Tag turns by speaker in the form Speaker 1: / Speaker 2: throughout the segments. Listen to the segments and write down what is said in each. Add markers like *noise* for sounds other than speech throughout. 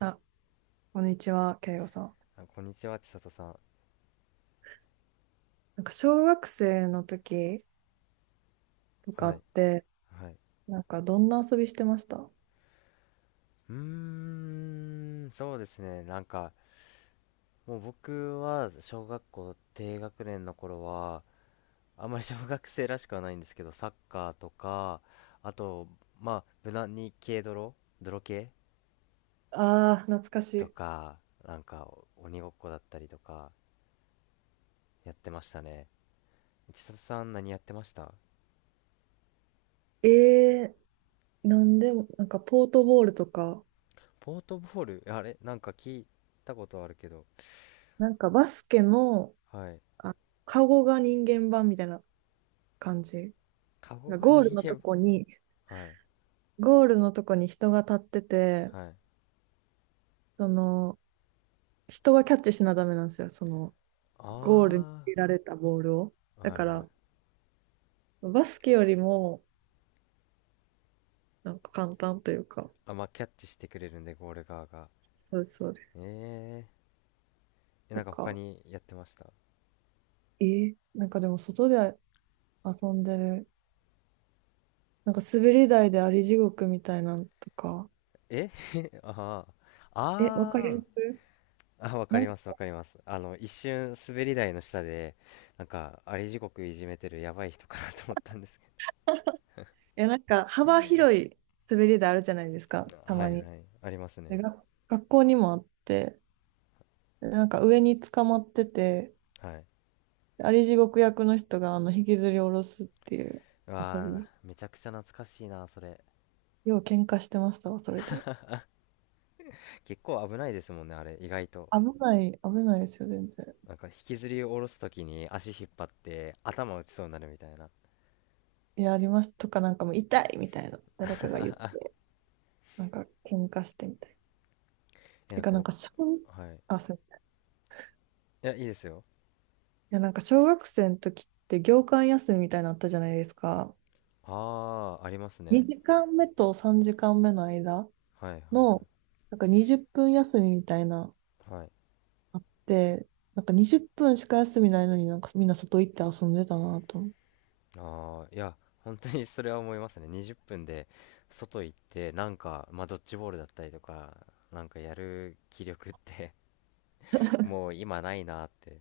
Speaker 1: あ、こんにちは、慶吾さん。
Speaker 2: あ、こんにちは、千里さん。
Speaker 1: なんか小学生の時とか
Speaker 2: はい。
Speaker 1: って、
Speaker 2: はい。
Speaker 1: なんかどんな遊びしてました？
Speaker 2: うーそうですね。もう僕は小学校低学年の頃は、あんまり *laughs* 小学生らしくはないんですけど、サッカーとか、あと、まあ、無難に軽泥、泥系
Speaker 1: ああー、懐か
Speaker 2: と
Speaker 1: し
Speaker 2: か、鬼ごっこだったりとか、やってましたね。千里さん、何やってました？
Speaker 1: い。なんでも、なんかポートボールとか、
Speaker 2: ポートボール、あれなんか聞いたことあるけど、
Speaker 1: なんかバスケの、
Speaker 2: はい。
Speaker 1: あ、カゴが人間版みたいな感じ。
Speaker 2: カゴ
Speaker 1: なん
Speaker 2: が
Speaker 1: かゴール
Speaker 2: 人
Speaker 1: のと
Speaker 2: 間、
Speaker 1: こに、
Speaker 2: はい。
Speaker 1: ゴールのとこに人が立ってて、
Speaker 2: はい。
Speaker 1: その、人がキャッチしなダメなんですよ、ゴールに入
Speaker 2: あ
Speaker 1: れられたボールを。
Speaker 2: あ、
Speaker 1: だ
Speaker 2: はい
Speaker 1: か
Speaker 2: は
Speaker 1: ら、
Speaker 2: い。
Speaker 1: バスケよりも、なんか簡単というか、
Speaker 2: あ、まあ、キャッチしてくれるんで、ゴール側が。
Speaker 1: そうそうです。
Speaker 2: えー、え、
Speaker 1: と
Speaker 2: なんか他
Speaker 1: か、
Speaker 2: にやってました。
Speaker 1: なんかでも外で遊んでる、なんか滑り台であり地獄みたいなのとか、
Speaker 2: え *laughs* ああ、
Speaker 1: え、わかり
Speaker 2: あ
Speaker 1: ます？
Speaker 2: あ、あ、わかり
Speaker 1: い
Speaker 2: ます、わかります。あの、一瞬、滑り台の下で、なんか、あり地獄いじめてるやばい人かなと思ったんですけ
Speaker 1: や、なんか幅広い滑り台あるじゃないですか、
Speaker 2: ど。*laughs*
Speaker 1: た
Speaker 2: は
Speaker 1: ま
Speaker 2: い
Speaker 1: に。
Speaker 2: はい、あります
Speaker 1: で、
Speaker 2: ね。
Speaker 1: が学校にもあって、でなんか上に捕まってて、
Speaker 2: はい。
Speaker 1: であり地獄役の人が引きずり下ろすっていう
Speaker 2: う
Speaker 1: 遊
Speaker 2: わあ、
Speaker 1: び。
Speaker 2: めちゃくちゃ懐かしいな、それ。
Speaker 1: よう喧嘩してましたわ、それで。
Speaker 2: 結構危ないですもんね、あれ、意外と。
Speaker 1: 危ない、危ないですよ、全然。
Speaker 2: なんか、引きずり下ろすときに足引っ張って、頭打ちそうになるみたいな。
Speaker 1: いや、あります。とか、なんかもう痛いみたいな、誰かが言って。なんか喧嘩してみたい。
Speaker 2: え、な
Speaker 1: て
Speaker 2: ん
Speaker 1: か
Speaker 2: か
Speaker 1: なん
Speaker 2: 僕、
Speaker 1: か
Speaker 2: はい。
Speaker 1: あ、そう。
Speaker 2: いや、いいですよ。
Speaker 1: いやなんか小学生の時って業間休みみたいなのあったじゃないですか。
Speaker 2: ああ、ありますね。
Speaker 1: 2時間目と3時間目の間
Speaker 2: はいはい
Speaker 1: の、なんか20分休みみたいな、
Speaker 2: はい。はい。
Speaker 1: あって、なんか20分しか休みないのになんかみんな外行って遊んでたなと思って。
Speaker 2: ああ、いや、本当にそれは思いますね。20分で外行って、なんか、まあ、ドッジボールだったりとか、なんかやる気力って *laughs* もう今ないなって。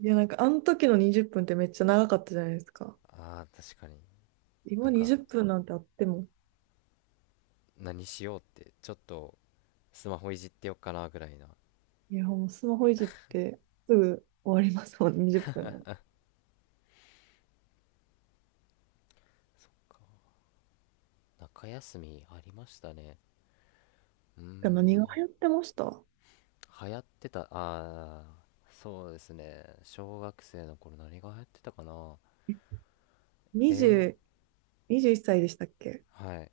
Speaker 1: いやなんかあの時の20分っぷんってめっちゃ長かったじゃないですか。
Speaker 2: ああ、確かに。な
Speaker 1: 今
Speaker 2: んか、
Speaker 1: 20分なんてあっても、
Speaker 2: 何しようって、ちょっとスマホいじってよっかなぐらいな。
Speaker 1: いやもうスマホいじってすぐ終わりますもん、20分なんて。
Speaker 2: 中休みありましたね。うー
Speaker 1: てか何が
Speaker 2: ん、
Speaker 1: 流行ってました？
Speaker 2: 流行ってた、ああ、そうですね。小学生の頃何が流行ってたかな。え、
Speaker 1: 20 21歳でしたっけ？
Speaker 2: はい。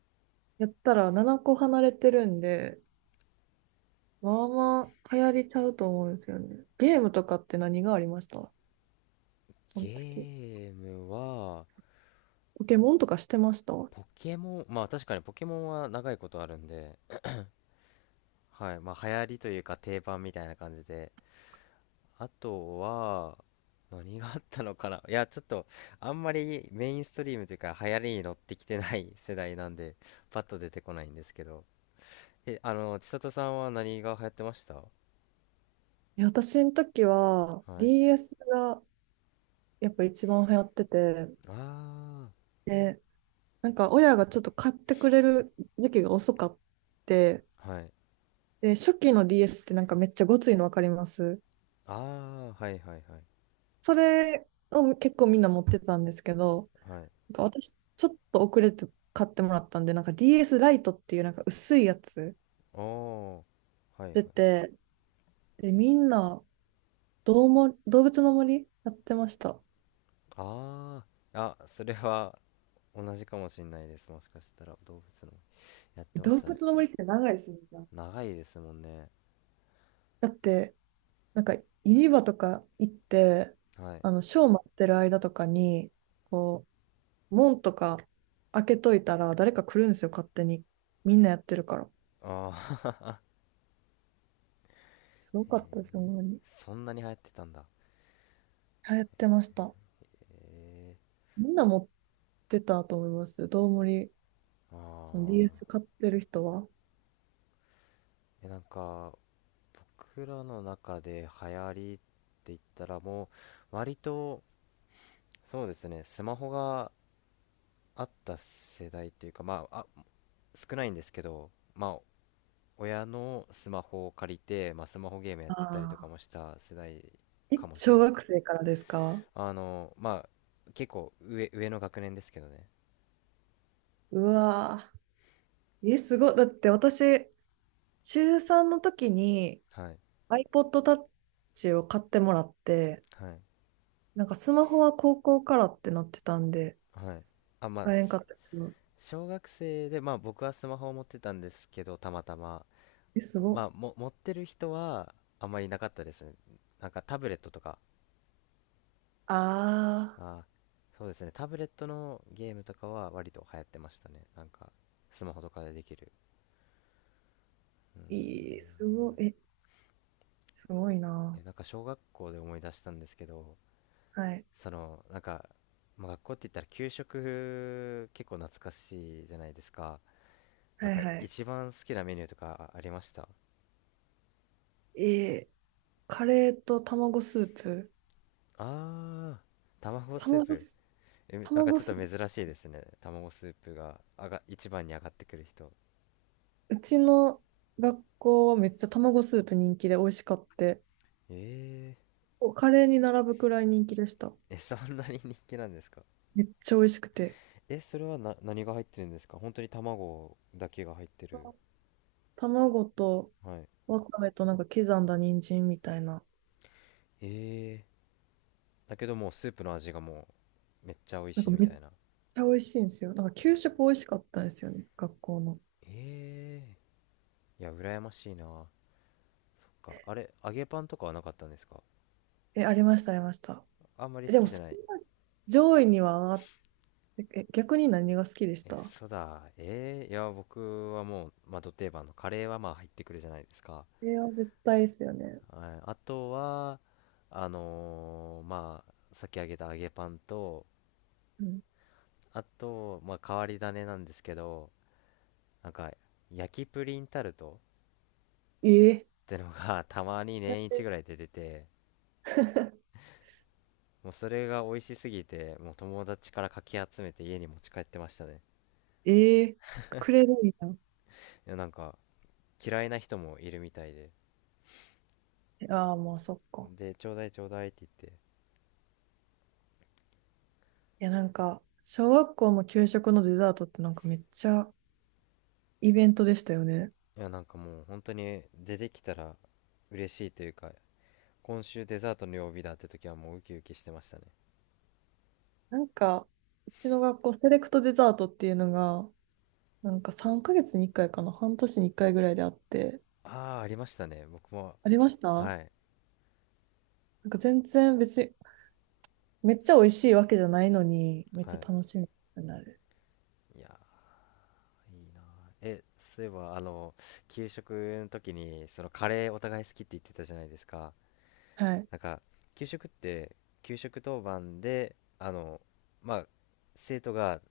Speaker 1: やったら7個離れてるんで、まあまあ流行りちゃうと思うんですよね。ゲームとかって何がありました？その時。
Speaker 2: ゲームは、
Speaker 1: ポケモンとかしてました？い
Speaker 2: ポケモン、まあ確かにポケモンは長いことあるんで、はい。まあ流行りというか定番みたいな感じで。あとは、何があったのかな。*laughs* いや、ちょっと、あんまりメインストリームというか流行りに乗ってきてない世代なんで、パッと出てこないんですけど。え、あの、千里さんは何が流行ってました？
Speaker 1: や私の時は
Speaker 2: はい。
Speaker 1: DS がやっぱ一番流行ってて、
Speaker 2: あ
Speaker 1: で、なんか親がちょっと買ってくれる時期が遅かって、
Speaker 2: あ、はい。
Speaker 1: で、初期の DS ってなんかめっちゃごついのわかります？
Speaker 2: ああ、はいはいはい。
Speaker 1: それを結構みんな持ってたんですけど、
Speaker 2: はい。
Speaker 1: なんか私、ちょっと遅れて買ってもらったんで、なんか DS ライトっていうなんか薄いやつ
Speaker 2: おー、はいはい。
Speaker 1: 出て、で、みんな、どうも、動物の森やってました。
Speaker 2: ああ、あ、それは同じかもしんないです。もしかしたら動物のやってま
Speaker 1: 動
Speaker 2: したね。
Speaker 1: 物の森って長いですね、じゃあ。
Speaker 2: 長いですもんね。
Speaker 1: だって、なんか、ユニバとか行って、
Speaker 2: はい。
Speaker 1: あの、ショー待ってる間とかに、こう、門とか開けといたら、誰か来るんですよ、勝手に。みんなやってるから。
Speaker 2: ああ、
Speaker 1: すごかったです、ほんまに。
Speaker 2: *laughs* そんなに流行ってたんだ。
Speaker 1: 流行ってました。
Speaker 2: へえ。
Speaker 1: みんな持ってたと思います。どうもり
Speaker 2: あ
Speaker 1: その
Speaker 2: あ。
Speaker 1: DS 買ってる人は。
Speaker 2: え、なんか、僕らの中で流行りって言ったらもう、割と、そうですね、スマホがあった世代というか、まあ、あ、少ないんですけど、まあ、親のスマホを借りて、まあ、スマホゲームやってたりとか
Speaker 1: ああ
Speaker 2: もした世代
Speaker 1: ー、え、
Speaker 2: かもしれ
Speaker 1: 小
Speaker 2: ない。
Speaker 1: 学生からですか？
Speaker 2: あの、まあ、結構上、上の学年ですけどね。
Speaker 1: うわー。え、すごい。だって私、中3の時に
Speaker 2: はい。
Speaker 1: iPod Touch を買ってもらって、
Speaker 2: はい。
Speaker 1: なんかスマホは高校からってなってたんで、
Speaker 2: はい。あ、まあ、
Speaker 1: 買えんか
Speaker 2: す、
Speaker 1: ったけど。
Speaker 2: 小学生で、まあ僕はスマホを持ってたんですけど、たまたま。
Speaker 1: え、すごっ。
Speaker 2: まあ、も、持ってる人はあまりいなかったですね。なんかタブレットとか、
Speaker 1: あ
Speaker 2: あー、そうですね。タブレットのゲームとかは割と流行ってましたね。なんか、スマホとかでできる。
Speaker 1: ー、いい、すごい。え、すごい
Speaker 2: え、
Speaker 1: な。
Speaker 2: なんか小学校で思い出したんですけど、
Speaker 1: はい。
Speaker 2: その、なんか、まあ、学校って言ったら給食結構懐かしいじゃないですか。なん
Speaker 1: はい
Speaker 2: か
Speaker 1: はい。
Speaker 2: 一番好きなメニューとかありました？
Speaker 1: えーカレーと卵スープ。
Speaker 2: あー、卵スー
Speaker 1: 卵
Speaker 2: プ。
Speaker 1: ス、
Speaker 2: え、なんか
Speaker 1: 卵
Speaker 2: ちょっと
Speaker 1: スー
Speaker 2: 珍しいですね。卵スープが、あが、一番に上がってくる人。
Speaker 1: うちの学校はめっちゃ卵スープ人気で美味しかって、
Speaker 2: え
Speaker 1: おカレーに並ぶくらい人気でした。
Speaker 2: ー、え、そんなに人気なんですか？
Speaker 1: めっちゃ美味しくて。
Speaker 2: え、それはな、何が入ってるんですか？本当に卵だけが入ってる。
Speaker 1: 卵と
Speaker 2: はい。
Speaker 1: わかめとなんか刻んだ人参みたいな。
Speaker 2: えー、だけどもうスープの味がもう、めっちゃ美味
Speaker 1: なん
Speaker 2: し
Speaker 1: か
Speaker 2: いみ
Speaker 1: めっち
Speaker 2: たいな。
Speaker 1: ゃ美味しいんですよ。なんか給食美味しかったんですよね、学校の。
Speaker 2: えー、いや、羨ましいな。そっか、あれ、揚げパンとかはなかったんですか？
Speaker 1: え、ありました、ありました。
Speaker 2: あんまり
Speaker 1: え、
Speaker 2: 好
Speaker 1: でも
Speaker 2: きじゃ
Speaker 1: そん
Speaker 2: ない？
Speaker 1: な上位には上がって、え、逆に何が好きでし
Speaker 2: え、
Speaker 1: た？
Speaker 2: そうだ。えー、いや、僕はもう、まあ、ド定番のカレーはまあ入ってくるじゃないですか。
Speaker 1: えれは絶対ですよね。
Speaker 2: ああとは、あのー、まあ、さっき揚げた揚げパンと、
Speaker 1: うん。
Speaker 2: あと、まあ、変わり種なんですけど、なんか、焼きプリンタルト
Speaker 1: えー、
Speaker 2: ってのが *laughs* たまに
Speaker 1: だっ
Speaker 2: 年一
Speaker 1: て
Speaker 2: ぐらいで出て、もうそれが美味しすぎて、もう友達からかき集めて家に持ち帰ってましたね。
Speaker 1: *laughs* えー、くれるんや。
Speaker 2: いや、なんか、嫌いな人もいるみたいで。
Speaker 1: ああ、まあそっか。
Speaker 2: で、ちょうだいちょうだいって言って、
Speaker 1: いや、なんか、小学校の給食のデザートってなんかめっちゃイベントでしたよね。
Speaker 2: いやなんかもう本当に出てきたら嬉しいというか今週デザートの曜日だって時はもうウキウキしてましたね。
Speaker 1: なんか、うちの学校セレクトデザートっていうのが、なんか3ヶ月に1回かいかな、半年に1回ぐらいであって、
Speaker 2: ああー、ありましたね、僕も。
Speaker 1: ありました
Speaker 2: は
Speaker 1: な
Speaker 2: い
Speaker 1: んか全然別に、めっちゃ美味しいわけじゃないのに、めっちゃ
Speaker 2: は
Speaker 1: 楽しみになる。
Speaker 2: い。いやー、いいなー。え、そういえばあの給食の時にそのカレーお互い好きって言ってたじゃないですか。
Speaker 1: はい。
Speaker 2: なんか給食って給食当番であのまあ生徒が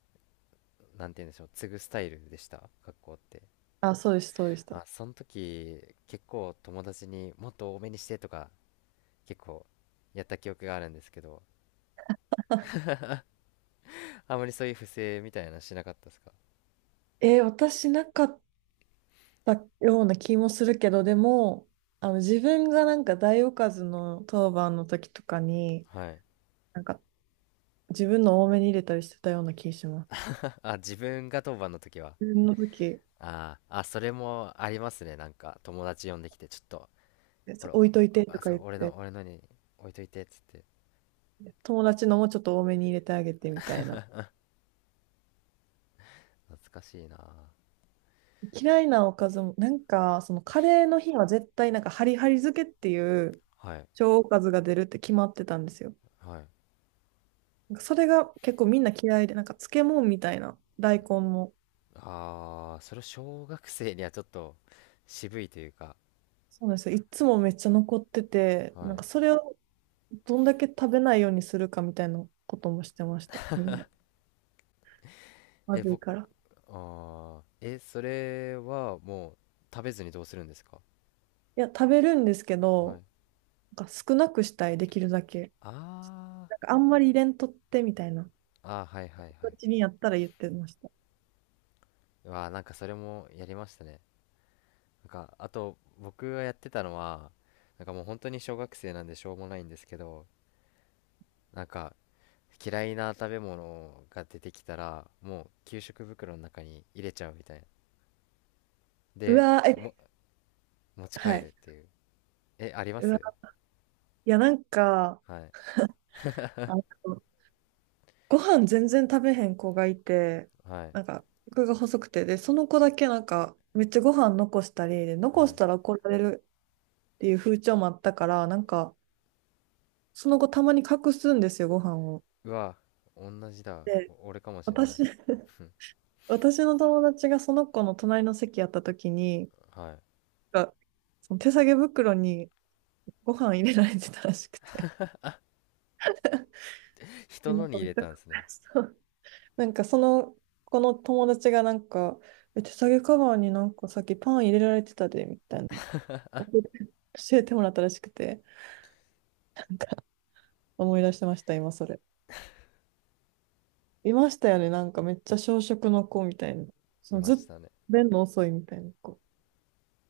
Speaker 2: なんて言うんでしょう、継ぐスタイルでした、学校って？
Speaker 1: あ、そうです、そうでした。
Speaker 2: あ、その時結構友達にもっと多めにしてとか結構やった記憶があるんですけど、あまりそういう不正みたいなのしなかったですか？
Speaker 1: 私なかったような気もするけど、でも、自分がなんか大おかずの当番の時とかに、
Speaker 2: はい。
Speaker 1: なんか自分の多めに入れたりしてたような気がします。
Speaker 2: *laughs* あ、自分が当番の時は、
Speaker 1: 自分の時、
Speaker 2: あーあ、それもありますね。なんか友達呼んできてちょっと、こ
Speaker 1: そ
Speaker 2: れ
Speaker 1: う置いといてと
Speaker 2: あ
Speaker 1: か
Speaker 2: さ
Speaker 1: 言っ
Speaker 2: 俺の、
Speaker 1: て、
Speaker 2: 俺のに置いといてっつって
Speaker 1: 友達のもちょっと多めに入れてあげてみたいな。
Speaker 2: 懐かしいな。
Speaker 1: 嫌いなおかずも、なんか、そのカレーの日は絶対なんかハリハリ漬けっていう
Speaker 2: はい
Speaker 1: 小おかずが出るって決まってたんですよ。
Speaker 2: はい。
Speaker 1: なんかそれが結構みんな嫌いで、なんか漬物みたいな、大根も。
Speaker 2: ああ、それ小学生にはちょっと渋いというか。
Speaker 1: そうなんですよ。いつもめっちゃ残ってて、
Speaker 2: は
Speaker 1: なん
Speaker 2: い。
Speaker 1: かそれをどんだけ食べないようにするかみたいなこともしてました、みんな。ま
Speaker 2: え、
Speaker 1: ずい
Speaker 2: 僕、
Speaker 1: から。
Speaker 2: ああ、え、それはもう食べずにどうするんですか？
Speaker 1: いや、食べるんですけ
Speaker 2: はい。
Speaker 1: ど、なんか少なくしたい、できるだけ。
Speaker 2: あ
Speaker 1: なんかあんまり入れんとってみたいな
Speaker 2: あ、あー、はいはいはい。
Speaker 1: 形にやったら言ってました。
Speaker 2: うわー、なんかそれもやりましたね。なんかあと僕がやってたのはなんかもう本当に小学生なんでしょうもないんですけど、なんか嫌いな食べ物が出てきたらもう給食袋の中に入れちゃうみたいな。
Speaker 1: う
Speaker 2: で
Speaker 1: わー、
Speaker 2: も
Speaker 1: え、
Speaker 2: 持ち
Speaker 1: は
Speaker 2: 帰る
Speaker 1: い。
Speaker 2: っていう、え、ありま
Speaker 1: うわ、
Speaker 2: す？
Speaker 1: いや、なんか、
Speaker 2: はい
Speaker 1: あのご飯全然食べへん子がいて、
Speaker 2: はい
Speaker 1: なんか、僕が細くて、で、その子だけなんか、めっちゃご飯残したり、で、残
Speaker 2: は
Speaker 1: し
Speaker 2: い。
Speaker 1: たら怒られるっていう風潮もあったから、なんか、その子たまに隠すんですよ、ご飯を。
Speaker 2: うわ、同じだ、
Speaker 1: で、
Speaker 2: お俺かもしんない。
Speaker 1: 私、*laughs* 私の友達がその子の隣の席やった時に、
Speaker 2: はい。
Speaker 1: か、その手提げ袋にご飯入れられてたらしくて。で
Speaker 2: 人
Speaker 1: な
Speaker 2: の
Speaker 1: ん
Speaker 2: に
Speaker 1: か
Speaker 2: 入
Speaker 1: めっ
Speaker 2: れ
Speaker 1: ちゃ
Speaker 2: たんで
Speaker 1: 混
Speaker 2: すね。
Speaker 1: 乱なんかその、この友達がなんか、手提げカバーになんかさっきパン入れられてたで、みたいな。教えて教えてもらったらしくて、なんか思い出してました、今それ。いましたよね、なんかめっちゃ小食の子みたいな。そ
Speaker 2: い
Speaker 1: の
Speaker 2: ま
Speaker 1: ずっ
Speaker 2: し
Speaker 1: と
Speaker 2: たね。
Speaker 1: 便の遅いみたいな子。